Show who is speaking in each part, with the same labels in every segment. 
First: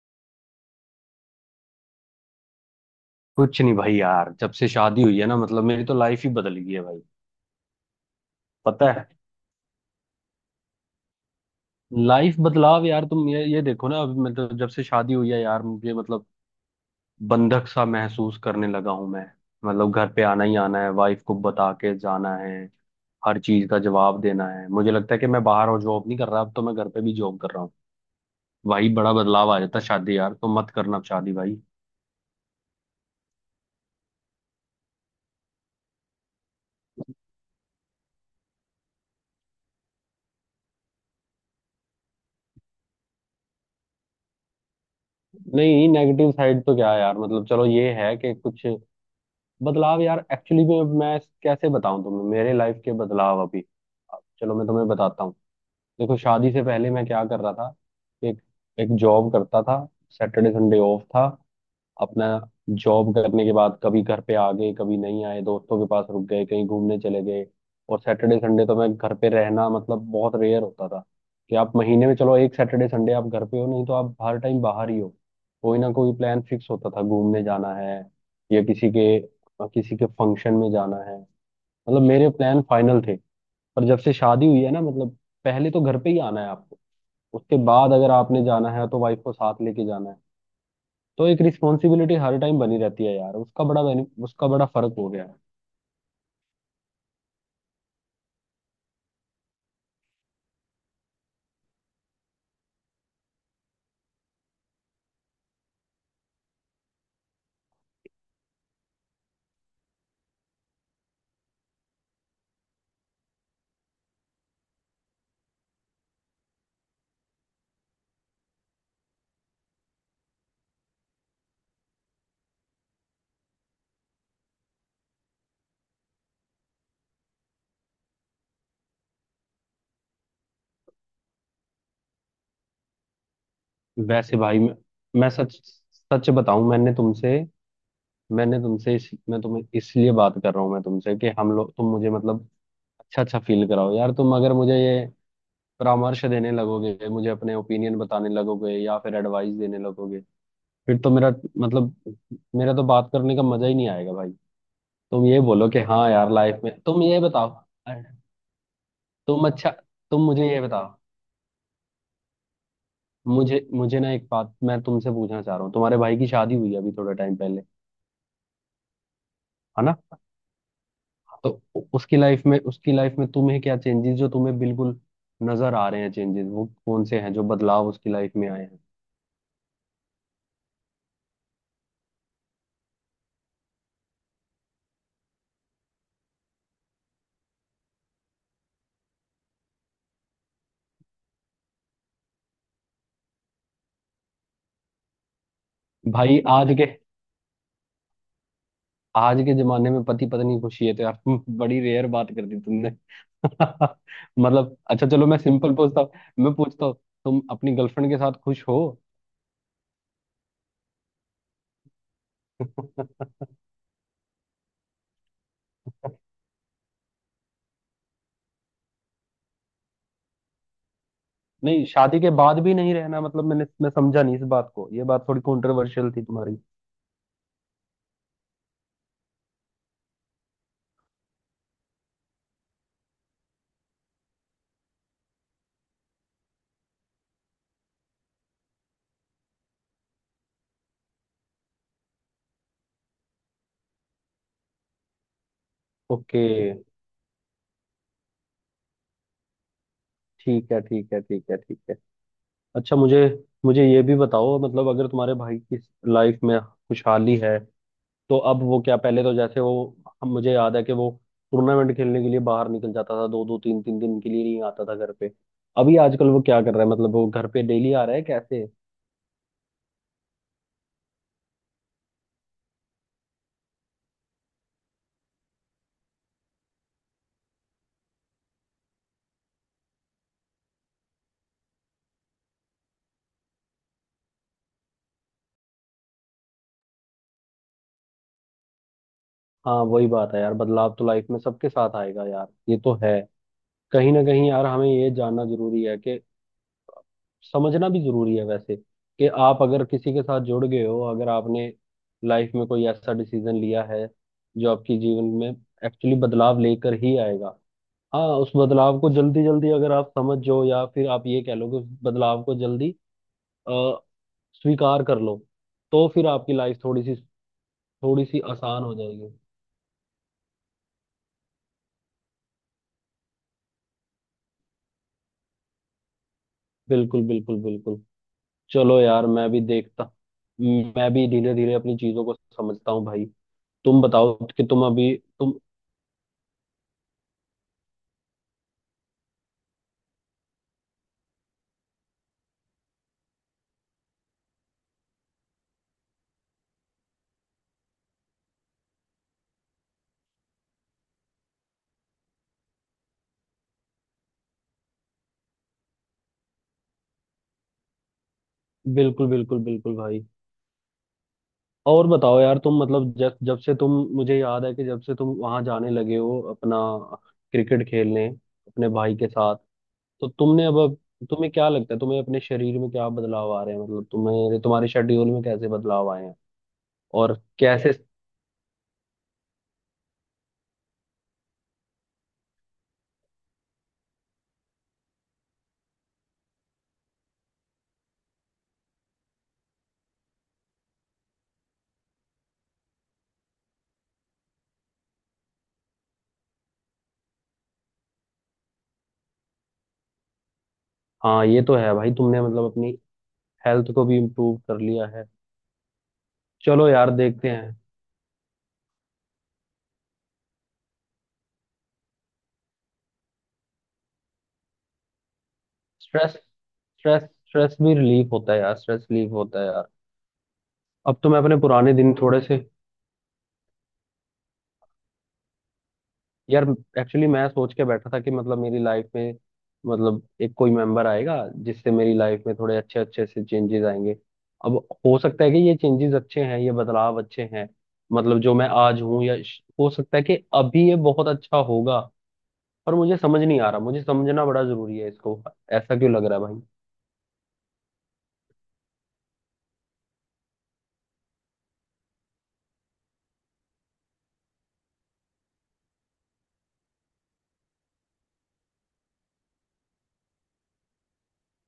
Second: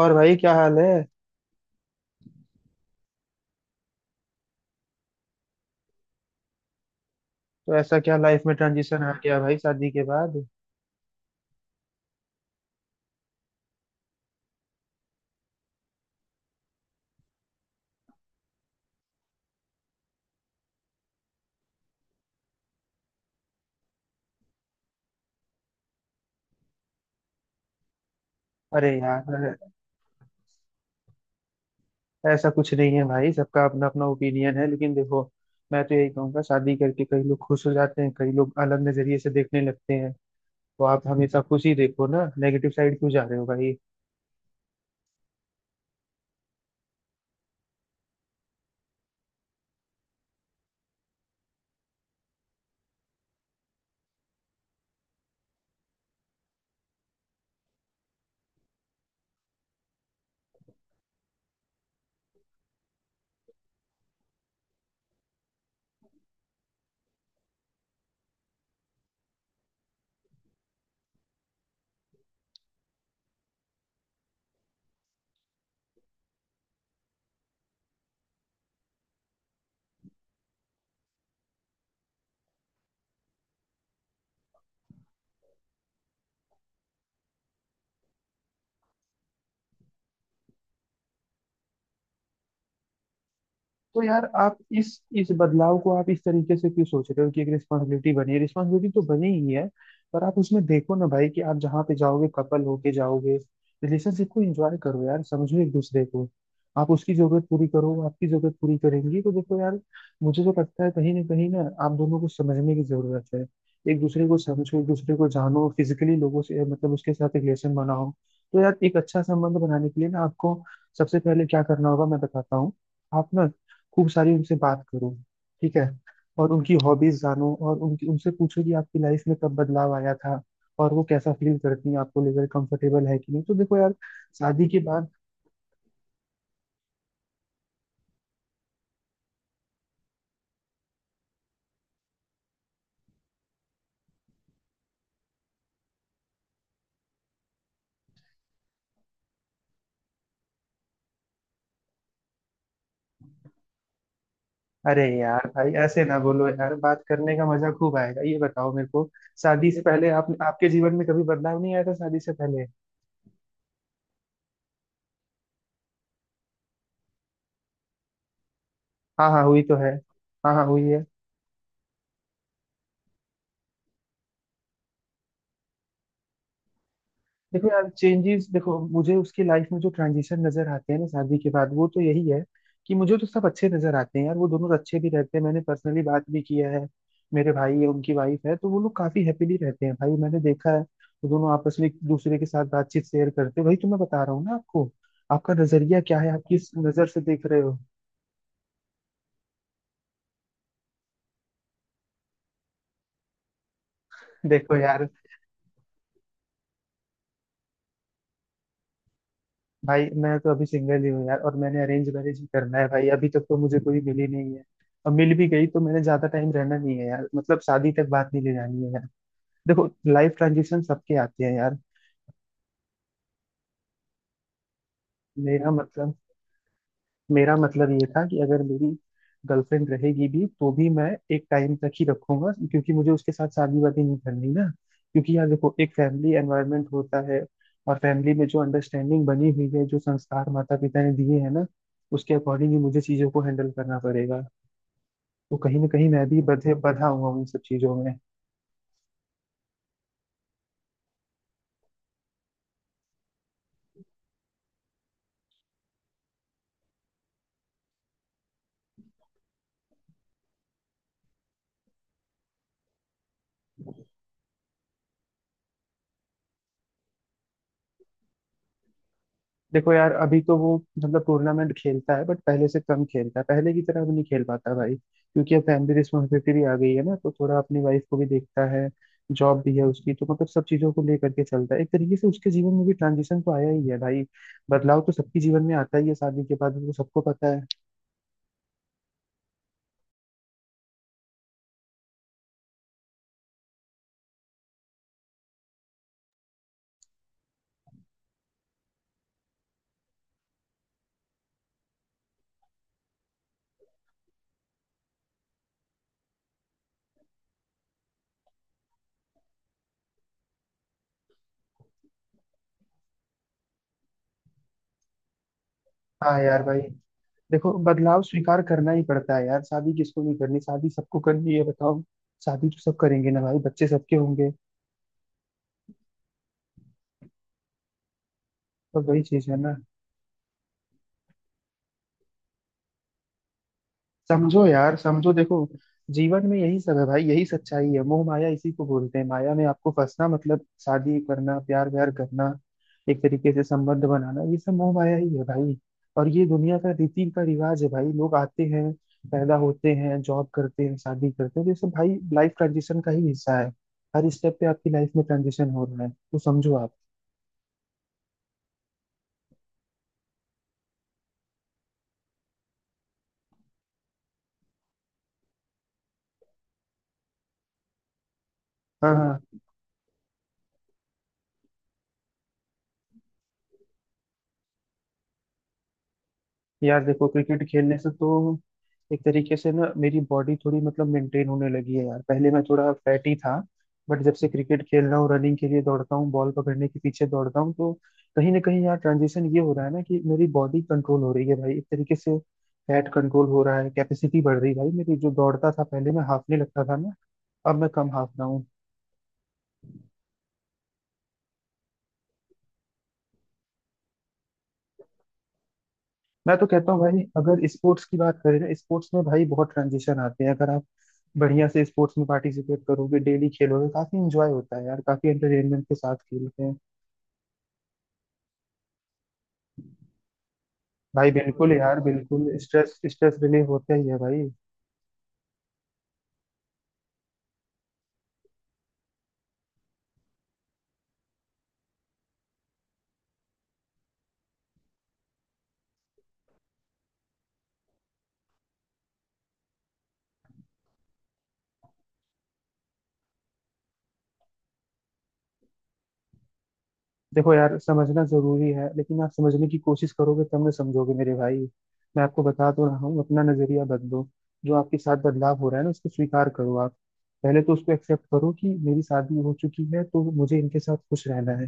Speaker 1: और भाई क्या हाल है।
Speaker 2: कुछ नहीं भाई यार, जब से शादी हुई है ना, मतलब मेरी तो लाइफ ही बदल गई है भाई।
Speaker 1: तो ऐसा क्या लाइफ में
Speaker 2: पता
Speaker 1: ट्रांजिशन
Speaker 2: है,
Speaker 1: आ गया भाई शादी के बाद?
Speaker 2: लाइफ बदलाव यार। तुम ये देखो ना, अभी मतलब जब से शादी हुई है यार, मुझे मतलब बंधक सा महसूस करने लगा हूं मैं। मतलब घर पे आना ही आना है, वाइफ को बता के जाना है, हर चीज का जवाब देना है। मुझे लगता है कि मैं बाहर और जॉब नहीं कर रहा, अब तो मैं घर पे भी जॉब कर रहा हूँ भाई।
Speaker 1: अरे
Speaker 2: बड़ा बदलाव आ
Speaker 1: यार,
Speaker 2: जाता है शादी यार, तो मत करना अब शादी भाई।
Speaker 1: ऐसा कुछ नहीं है भाई। सबका अपना अपना ओपिनियन है, लेकिन देखो, मैं तो यही कहूंगा शादी करके कई लोग खुश हो जाते हैं, कई लोग अलग नजरिए से देखने लगते हैं। तो आप हमेशा खुशी देखो ना, नेगेटिव साइड क्यों जा रहे हो भाई?
Speaker 2: नहीं, नेगेटिव साइड तो क्या है यार, मतलब चलो ये है कि कुछ बदलाव यार। एक्चुअली में मैं कैसे बताऊं तुम्हें मेरे लाइफ के बदलाव अभी। चलो मैं तुम्हें बताता हूँ। देखो, शादी से पहले मैं क्या कर रहा था। एक एक जॉब करता था, सैटरडे संडे ऑफ था अपना। जॉब करने के बाद कभी घर पे आ गए, कभी नहीं आए, दोस्तों के पास रुक गए, कहीं घूमने चले गए। और सैटरडे संडे तो मैं घर पे रहना मतलब बहुत रेयर होता था कि आप महीने में चलो एक सैटरडे संडे आप घर पे हो, नहीं तो आप हर टाइम बाहर ही हो। कोई ना कोई प्लान फिक्स होता था, घूमने जाना है या किसी के फंक्शन में जाना है। मतलब मेरे प्लान फाइनल थे। पर जब से शादी हुई है ना, मतलब पहले तो घर पे ही आना है आपको, उसके बाद अगर आपने जाना है तो वाइफ को साथ लेके जाना है। तो एक रिस्पॉन्सिबिलिटी हर टाइम बनी रहती है यार।
Speaker 1: तो यार
Speaker 2: उसका
Speaker 1: आप
Speaker 2: बड़ा
Speaker 1: इस
Speaker 2: फर्क हो गया
Speaker 1: इस
Speaker 2: है।
Speaker 1: बदलाव को आप इस तरीके से क्यों सोच रहे हो कि एक रिस्पॉन्सिबिलिटी बनी है? रिस्पॉन्सिबिलिटी तो बनी ही है, पर आप उसमें देखो ना भाई कि आप जहाँ पे जाओगे कपल होके जाओगे। रिलेशनशिप को एंजॉय करो यार, समझो एक दूसरे को। आप उसकी जरूरत पूरी करो, वो आपकी जरूरत पूरी करेंगी। तो देखो यार, मुझे तो लगता है कहीं ना कहीं ना, आप दोनों को समझने की जरूरत है। एक दूसरे को समझो, एक दूसरे को जानो, फिजिकली लोगों से मतलब उसके साथ रिलेशन बनाओ। तो यार एक अच्छा संबंध बनाने के लिए ना आपको सबसे पहले क्या करना होगा मैं बताता हूँ। आप ना खूब सारी उनसे बात करो। ठीक है। और उनकी हॉबीज जानो, और उनकी उनसे पूछो कि आपकी लाइफ में कब बदलाव आया था और वो कैसा फील करती हैं, आपको लेकर कंफर्टेबल है कि नहीं। तो देखो यार,
Speaker 2: वैसे भाई
Speaker 1: शादी के बाद।
Speaker 2: मैं सच सच बताऊं, मैंने तुमसे मैं तुम्हें इसलिए बात कर रहा हूँ मैं तुमसे, कि हम लोग, तुम मुझे मतलब अच्छा अच्छा फील कराओ यार। तुम अगर मुझे ये परामर्श देने लगोगे, मुझे अपने ओपिनियन बताने लगोगे या फिर एडवाइस देने लगोगे, फिर तो मेरा मतलब, मेरा तो बात करने का मजा ही नहीं आएगा भाई।
Speaker 1: अरे
Speaker 2: तुम ये
Speaker 1: यार
Speaker 2: बोलो
Speaker 1: भाई,
Speaker 2: कि
Speaker 1: ऐसे
Speaker 2: हाँ
Speaker 1: ना
Speaker 2: यार,
Speaker 1: बोलो
Speaker 2: लाइफ
Speaker 1: यार,
Speaker 2: में। तुम
Speaker 1: बात
Speaker 2: ये
Speaker 1: करने का
Speaker 2: बताओ,
Speaker 1: मजा खूब आएगा। ये बताओ मेरे को,
Speaker 2: तुम अच्छा
Speaker 1: शादी से पहले
Speaker 2: तुम
Speaker 1: आप
Speaker 2: मुझे ये
Speaker 1: आपके जीवन
Speaker 2: बताओ,
Speaker 1: में कभी बदलाव नहीं आया था शादी से पहले?
Speaker 2: मुझे मुझे ना एक बात मैं तुमसे पूछना चाह रहा हूँ। तुम्हारे भाई की शादी हुई अभी थोड़े टाइम पहले,
Speaker 1: हाँ हाँ, हुई तो
Speaker 2: है
Speaker 1: है।
Speaker 2: ना?
Speaker 1: हाँ हाँ, हुई है।
Speaker 2: तो उसकी लाइफ में तुम्हें क्या चेंजेस, जो तुम्हें बिल्कुल नजर आ रहे हैं चेंजेस, वो कौन से हैं, जो
Speaker 1: देखो
Speaker 2: बदलाव
Speaker 1: यार,
Speaker 2: उसकी लाइफ
Speaker 1: चेंजेस
Speaker 2: में आए
Speaker 1: देखो,
Speaker 2: हैं?
Speaker 1: मुझे उसकी लाइफ में जो ट्रांजिशन नजर आते हैं ना शादी के बाद, वो तो यही है कि मुझे तो सब अच्छे नजर आते हैं यार। वो दोनों अच्छे भी रहते हैं, मैंने पर्सनली बात भी किया है। मेरे भाई है, उनकी वाइफ है, तो वो लोग काफी हैप्पीली रहते हैं भाई, मैंने देखा है। वो दोनों आपस में एक दूसरे के साथ बातचीत शेयर करते हैं। वही तो मैं बता रहा हूँ ना आपको, आपका नजरिया क्या है,
Speaker 2: भाई
Speaker 1: आप किस नजर से देख रहे हो?
Speaker 2: आज के जमाने में पति पत्नी खुशी है तो यार बड़ी रेयर बात कर दी तुमने।
Speaker 1: देखो
Speaker 2: मतलब
Speaker 1: यार,
Speaker 2: अच्छा चलो, मैं सिंपल पूछता हूँ। मैं पूछता हूँ, तुम अपनी गर्लफ्रेंड के साथ खुश हो?
Speaker 1: भाई मैं तो अभी सिंगल ही हूँ यार, और मैंने अरेंज मैरिज ही करना है भाई। अभी तक तो मुझे कोई मिली नहीं है। और मिल भी गई तो मैंने ज्यादा टाइम रहना नहीं है यार, मतलब शादी तक बात नहीं ले जानी है यार। देखो, लाइफ ट्रांजिशन सबके आते हैं यार।
Speaker 2: नहीं, शादी के बाद भी नहीं रहना मतलब, मैं समझा नहीं इस बात को, ये बात थोड़ी
Speaker 1: मेरा
Speaker 2: कंट्रोवर्शियल
Speaker 1: मतलब
Speaker 2: थी तुम्हारी।
Speaker 1: मेरा मतलब ये था कि अगर मेरी गर्लफ्रेंड रहेगी भी तो भी मैं एक टाइम तक ही रखूंगा, क्योंकि मुझे उसके साथ शादी वादी नहीं करनी ना। क्योंकि यार देखो, एक फैमिली एनवायरनमेंट होता है, और फैमिली में जो अंडरस्टैंडिंग बनी हुई है, जो संस्कार माता पिता ने दिए हैं ना, उसके अकॉर्डिंग ही मुझे चीजों को हैंडल करना पड़ेगा। तो कहीं ना कहीं मैं भी
Speaker 2: ओके,
Speaker 1: बधे बंधा हुआ हूँ इन सब चीजों में।
Speaker 2: ठीक है, ठीक है, ठीक है, ठीक है। अच्छा, मुझे मुझे ये भी बताओ, मतलब अगर तुम्हारे भाई की लाइफ में खुशहाली है, तो अब वो क्या, पहले तो जैसे वो, हम मुझे याद है कि वो टूर्नामेंट खेलने के लिए बाहर निकल जाता था, दो दो तीन तीन दिन के लिए नहीं आता था घर पे। अभी आजकल वो क्या कर रहा है, मतलब वो घर पे डेली आ रहा है कैसे?
Speaker 1: देखो यार, अभी तो वो मतलब टूर्नामेंट खेलता है, बट पहले से कम खेलता है, पहले की तरह अब नहीं खेल पाता भाई, क्योंकि अब फैमिली रिस्पॉन्सिबिलिटी भी आ गई है ना, तो थोड़ा अपनी वाइफ को भी देखता है। जॉब भी है उसकी, तो मतलब सब चीजों को लेकर के चलता है। एक तरीके से उसके जीवन में भी ट्रांजिशन तो आया ही है भाई। बदलाव तो सबके जीवन में आता ही है शादी के बाद, वो सबको पता है।
Speaker 2: हाँ, वही बात है यार, बदलाव तो लाइफ में सबके साथ आएगा यार, ये तो है। कहीं ना कहीं यार हमें ये जानना जरूरी है कि, समझना भी जरूरी है वैसे, कि आप अगर किसी के साथ जुड़ गए हो, अगर आपने लाइफ में कोई ऐसा डिसीजन लिया है जो आपकी जीवन में एक्चुअली बदलाव लेकर ही आएगा। हाँ, उस बदलाव को जल्दी जल्दी अगर आप समझ जाओ, या फिर आप ये कह लो कि उस बदलाव को जल्दी अ, स्वीकार कर लो, तो फिर
Speaker 1: हाँ
Speaker 2: आपकी
Speaker 1: यार भाई,
Speaker 2: लाइफ
Speaker 1: देखो, बदलाव
Speaker 2: थोड़ी सी
Speaker 1: स्वीकार
Speaker 2: आसान
Speaker 1: करना
Speaker 2: हो
Speaker 1: ही
Speaker 2: जाएगी।
Speaker 1: पड़ता है यार। शादी किसको नहीं करनी, शादी सबको करनी है, बताओ। शादी तो सब करेंगे ना भाई, बच्चे सबके होंगे।
Speaker 2: बिल्कुल, बिल्कुल, बिल्कुल। चलो
Speaker 1: तो वही
Speaker 2: यार,
Speaker 1: चीज
Speaker 2: मैं
Speaker 1: है
Speaker 2: भी
Speaker 1: ना।
Speaker 2: देखता, मैं भी धीरे धीरे अपनी चीजों को समझता हूँ भाई। तुम बताओ
Speaker 1: समझो
Speaker 2: कि तुम
Speaker 1: यार,
Speaker 2: अभी
Speaker 1: समझो,
Speaker 2: तुम
Speaker 1: देखो, जीवन में यही सब है भाई, यही सच्चाई है। मोह माया इसी को बोलते हैं, माया में आपको फंसना मतलब शादी करना, प्यार व्यार करना, एक तरीके से संबंध बनाना, ये सब मोह माया ही है भाई। और ये दुनिया का रीति का रिवाज है भाई, लोग आते हैं, पैदा होते हैं, जॉब करते हैं, शादी करते हैं, तो ये सब भाई लाइफ ट्रांजिशन का ही हिस्सा है। हर स्टेप पे आपकी लाइफ में ट्रांजिशन हो रहा है, तो समझो आप।
Speaker 2: बिल्कुल बिल्कुल बिल्कुल भाई। और बताओ यार तुम, मतलब जब जब से तुम, मुझे याद है कि जब से तुम वहां जाने लगे हो अपना क्रिकेट खेलने अपने
Speaker 1: हाँ
Speaker 2: भाई के
Speaker 1: हाँ।
Speaker 2: साथ, तो तुमने तुम्हें क्या लगता है, तुम्हें अपने शरीर में क्या बदलाव आ रहे हैं, मतलब तुम्हें तुम्हारे शेड्यूल में कैसे बदलाव आए हैं
Speaker 1: यार देखो,
Speaker 2: और
Speaker 1: क्रिकेट
Speaker 2: कैसे?
Speaker 1: खेलने से तो एक तरीके से ना मेरी बॉडी थोड़ी मतलब मेंटेन होने लगी है यार, पहले मैं थोड़ा फैटी था, बट जब से क्रिकेट खेल रहा हूँ, रनिंग के लिए दौड़ता हूँ, बॉल पकड़ने के पीछे दौड़ता हूँ, तो कहीं ना कहीं यार ट्रांजिशन ये हो रहा है ना कि मेरी बॉडी कंट्रोल हो रही है भाई। एक तरीके से फैट कंट्रोल हो रहा है, कैपेसिटी बढ़ रही है भाई मेरी। जो दौड़ता था पहले, मैं हाफने लगता था ना, अब मैं कम हाफ रहा हूँ।
Speaker 2: हाँ, ये तो है भाई, तुमने मतलब अपनी हेल्थ को भी इम्प्रूव कर लिया है।
Speaker 1: मैं तो
Speaker 2: चलो
Speaker 1: कहता हूँ
Speaker 2: यार,
Speaker 1: भाई
Speaker 2: देखते
Speaker 1: अगर
Speaker 2: हैं।
Speaker 1: स्पोर्ट्स की बात करें ना, स्पोर्ट्स में भाई बहुत ट्रांजिशन आते हैं। अगर आप बढ़िया से स्पोर्ट्स में पार्टिसिपेट करोगे, डेली खेलोगे, काफी एंजॉय होता है यार, काफी एंटरटेनमेंट के साथ
Speaker 2: स्ट्रेस
Speaker 1: खेलते हैं।
Speaker 2: स्ट्रेस स्ट्रेस भी रिलीफ होता है यार, स्ट्रेस रिलीफ होता है यार। अब तो
Speaker 1: भाई
Speaker 2: मैं अपने
Speaker 1: बिल्कुल बिल्कुल
Speaker 2: पुराने
Speaker 1: यार,
Speaker 2: दिन थोड़े
Speaker 1: बिल्कुल
Speaker 2: से,
Speaker 1: बिल्कुल, स्ट्रेस स्ट्रेस रिलीव होता ही है भाई।
Speaker 2: यार एक्चुअली मैं सोच के बैठा था कि, मतलब मेरी लाइफ में मतलब एक कोई मेंबर आएगा जिससे मेरी लाइफ में थोड़े अच्छे अच्छे से चेंजेस आएंगे। अब, हो सकता है कि ये चेंजेस अच्छे हैं, ये बदलाव अच्छे हैं, मतलब जो मैं आज हूँ या हो सकता है कि अभी ये बहुत अच्छा होगा। पर मुझे समझ नहीं आ रहा, मुझे समझना बड़ा जरूरी है इसको, ऐसा क्यों लग रहा है भाई।
Speaker 1: देखो यार, समझना जरूरी है, लेकिन आप समझने की कोशिश करोगे तब ना समझोगे मेरे भाई। मैं आपको बता तो रहा हूँ, अपना नजरिया बदलो। जो आपके साथ बदलाव हो रहा है ना, उसको स्वीकार करो आप। पहले तो उसको एक्सेप्ट करो कि मेरी शादी हो चुकी है, तो मुझे इनके साथ खुश रहना है।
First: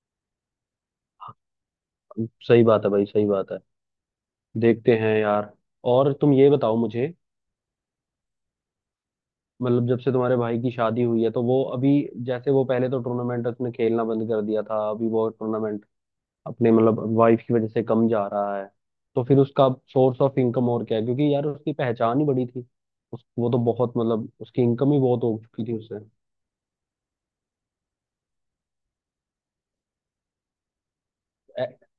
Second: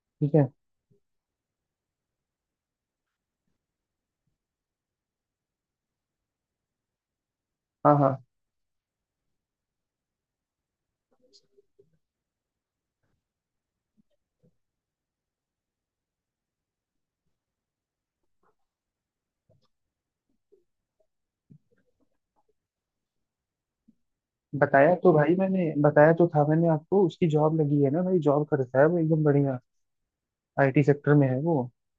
Speaker 1: ठीक है।
Speaker 2: सही बात है भाई, सही बात है। देखते हैं यार। और तुम ये बताओ मुझे,
Speaker 1: हाँ हाँ।
Speaker 2: मतलब जब से तुम्हारे भाई की शादी हुई है तो वो अभी, जैसे वो पहले तो टूर्नामेंट उसने खेलना बंद कर दिया था, अभी वो टूर्नामेंट अपने मतलब वाइफ की वजह से कम जा रहा है, तो फिर उसका सोर्स ऑफ इनकम और क्या है? क्योंकि यार उसकी पहचान ही बड़ी थी, उस वो तो बहुत मतलब उसकी इनकम
Speaker 1: बताया
Speaker 2: ही
Speaker 1: तो
Speaker 2: बहुत
Speaker 1: भाई,
Speaker 2: हो चुकी
Speaker 1: मैंने
Speaker 2: थी उससे।
Speaker 1: बताया तो था मैंने आपको, उसकी जॉब लगी है ना भाई, जॉब करता है वो एकदम बढ़िया। आईटी सेक्टर में है वो।
Speaker 2: ए-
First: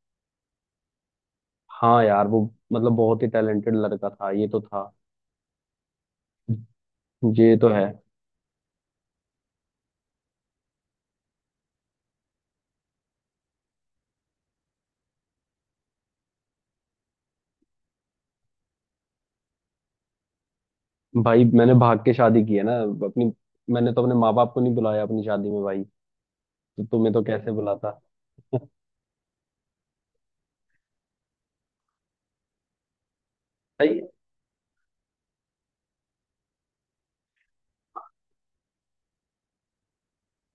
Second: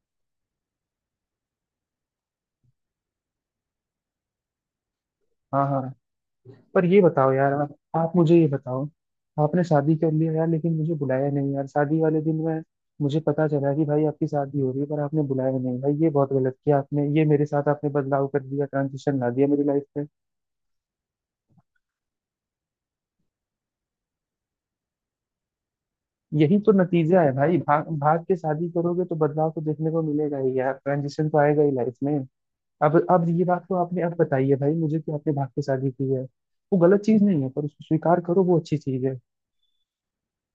Speaker 2: हाँ यार वो मतलब बहुत ही टैलेंटेड लड़का था, ये तो था,
Speaker 1: हाँ हाँ। पर ये बताओ यार,
Speaker 2: ये तो है।
Speaker 1: आप मुझे ये बताओ, आपने शादी कर लिया यार, लेकिन मुझे बुलाया नहीं यार। शादी वाले दिन में मुझे पता चला कि भाई आपकी शादी हो रही है, पर आपने बुलाया नहीं भाई। ये बहुत गलत किया आपने, ये मेरे साथ आपने बदलाव कर दिया, ट्रांजिशन ला दिया मेरी लाइफ में।
Speaker 2: भाई मैंने भाग के शादी की है ना अपनी, मैंने तो अपने माँ बाप को नहीं बुलाया अपनी शादी में भाई,
Speaker 1: यही तो
Speaker 2: तो तुम्हें
Speaker 1: नतीजा
Speaker 2: तो
Speaker 1: है
Speaker 2: कैसे
Speaker 1: भाई, भाग
Speaker 2: बुलाता
Speaker 1: भाग के शादी करोगे तो बदलाव तो देखने को मिलेगा ही यार, ट्रांजिशन तो आएगा ही लाइफ में। अब ये बात तो
Speaker 2: भाई।
Speaker 1: आपने अब बताई है भाई मुझे, कि आपने भाग के शादी की है। वो गलत चीज नहीं है, पर उसको स्वीकार करो, वो अच्छी चीज है।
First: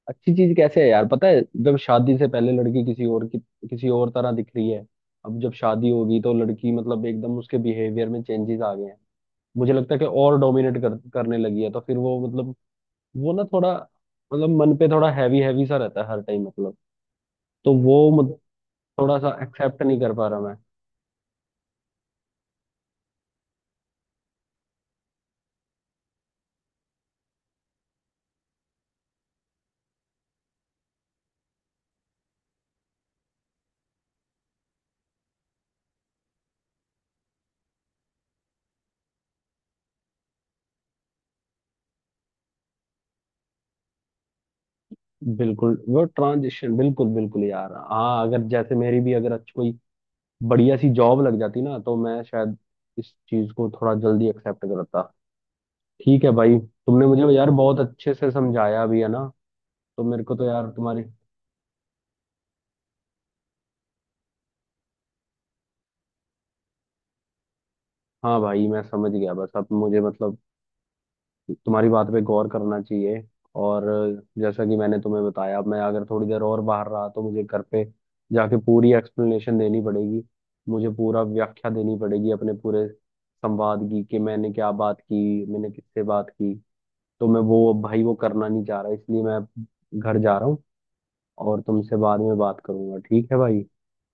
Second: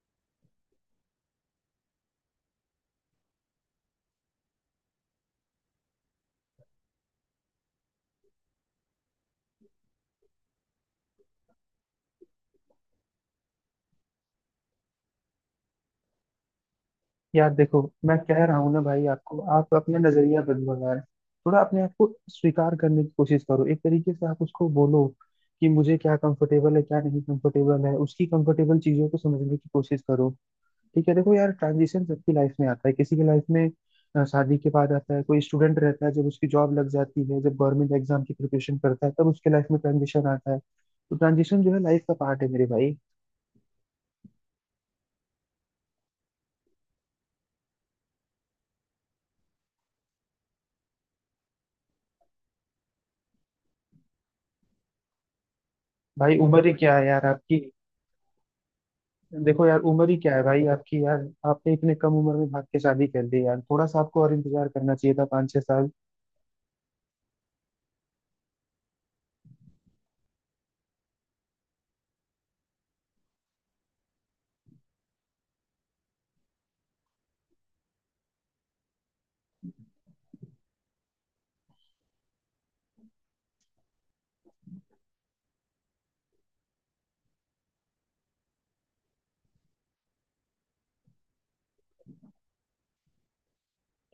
Speaker 2: अच्छी चीज कैसे है यार? पता है, जब शादी से पहले लड़की किसी और की, किसी और तरह दिख रही है, अब जब शादी होगी तो लड़की मतलब एकदम उसके बिहेवियर में चेंजेस आ गए हैं। मुझे लगता है कि और डोमिनेट करने लगी है, तो फिर वो मतलब, वो ना थोड़ा मतलब मन पे थोड़ा हैवी हैवी सा रहता है हर टाइम मतलब।
Speaker 1: यार
Speaker 2: तो
Speaker 1: देखो,
Speaker 2: वो
Speaker 1: मैं
Speaker 2: मत,
Speaker 1: कह रहा हूँ ना भाई
Speaker 2: थोड़ा सा
Speaker 1: आपको, आप
Speaker 2: एक्सेप्ट
Speaker 1: अपना
Speaker 2: नहीं कर पा रहा
Speaker 1: नजरिया
Speaker 2: मैं।
Speaker 1: बदलो यार। थोड़ा अपने आप को स्वीकार करने की कोशिश करो। एक तरीके से आप उसको बोलो कि मुझे क्या कंफर्टेबल है, क्या नहीं कंफर्टेबल है, उसकी कंफर्टेबल चीजों को समझने की कोशिश करो। ठीक है। देखो यार, ट्रांजिशन सबकी लाइफ में आता है। किसी की लाइफ में शादी के बाद आता है, कोई स्टूडेंट रहता है जब उसकी जॉब लग जाती है, जब गवर्नमेंट एग्जाम की प्रिपरेशन करता है तब उसके लाइफ में ट्रांजिशन आता है। तो ट्रांजिशन जो है लाइफ का पार्ट है मेरे भाई।
Speaker 2: बिल्कुल वो ट्रांजिशन, बिल्कुल बिल्कुल यार, हाँ अगर जैसे मेरी भी अगर अच्छी कोई बढ़िया सी जॉब लग जाती ना, तो मैं शायद इस चीज को थोड़ा जल्दी एक्सेप्ट करता। ठीक है
Speaker 1: भाई
Speaker 2: भाई,
Speaker 1: उम्र ही क्या
Speaker 2: तुमने
Speaker 1: है
Speaker 2: मुझे
Speaker 1: यार
Speaker 2: यार
Speaker 1: आपकी।
Speaker 2: बहुत अच्छे से समझाया भी है ना,
Speaker 1: देखो यार,
Speaker 2: तो
Speaker 1: उम्र ही
Speaker 2: मेरे
Speaker 1: क्या
Speaker 2: को
Speaker 1: है
Speaker 2: तो
Speaker 1: भाई
Speaker 2: यार
Speaker 1: आपकी
Speaker 2: तुम्हारी,
Speaker 1: यार, आपने इतने कम उम्र में भाग के शादी कर ली यार, थोड़ा सा आपको और इंतजार करना चाहिए था, 5-6 साल।
Speaker 2: हाँ भाई मैं समझ गया, बस अब मुझे मतलब तुम्हारी बात पे गौर करना चाहिए। और जैसा कि मैंने तुम्हें बताया, अब मैं अगर थोड़ी देर और बाहर रहा तो मुझे घर पे जाके पूरी एक्सप्लेनेशन देनी पड़ेगी, मुझे पूरा व्याख्या देनी पड़ेगी अपने पूरे संवाद की, कि मैंने क्या बात की, मैंने किससे बात की। तो मैं वो भाई वो करना नहीं चाह रहा, इसलिए मैं घर जा रहा हूँ और तुमसे बाद में बात करूंगा। ठीक है भाई?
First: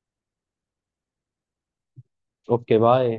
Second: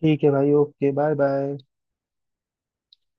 Speaker 1: ठीक है भाई, okay, bye bye.
Speaker 2: Okay bye.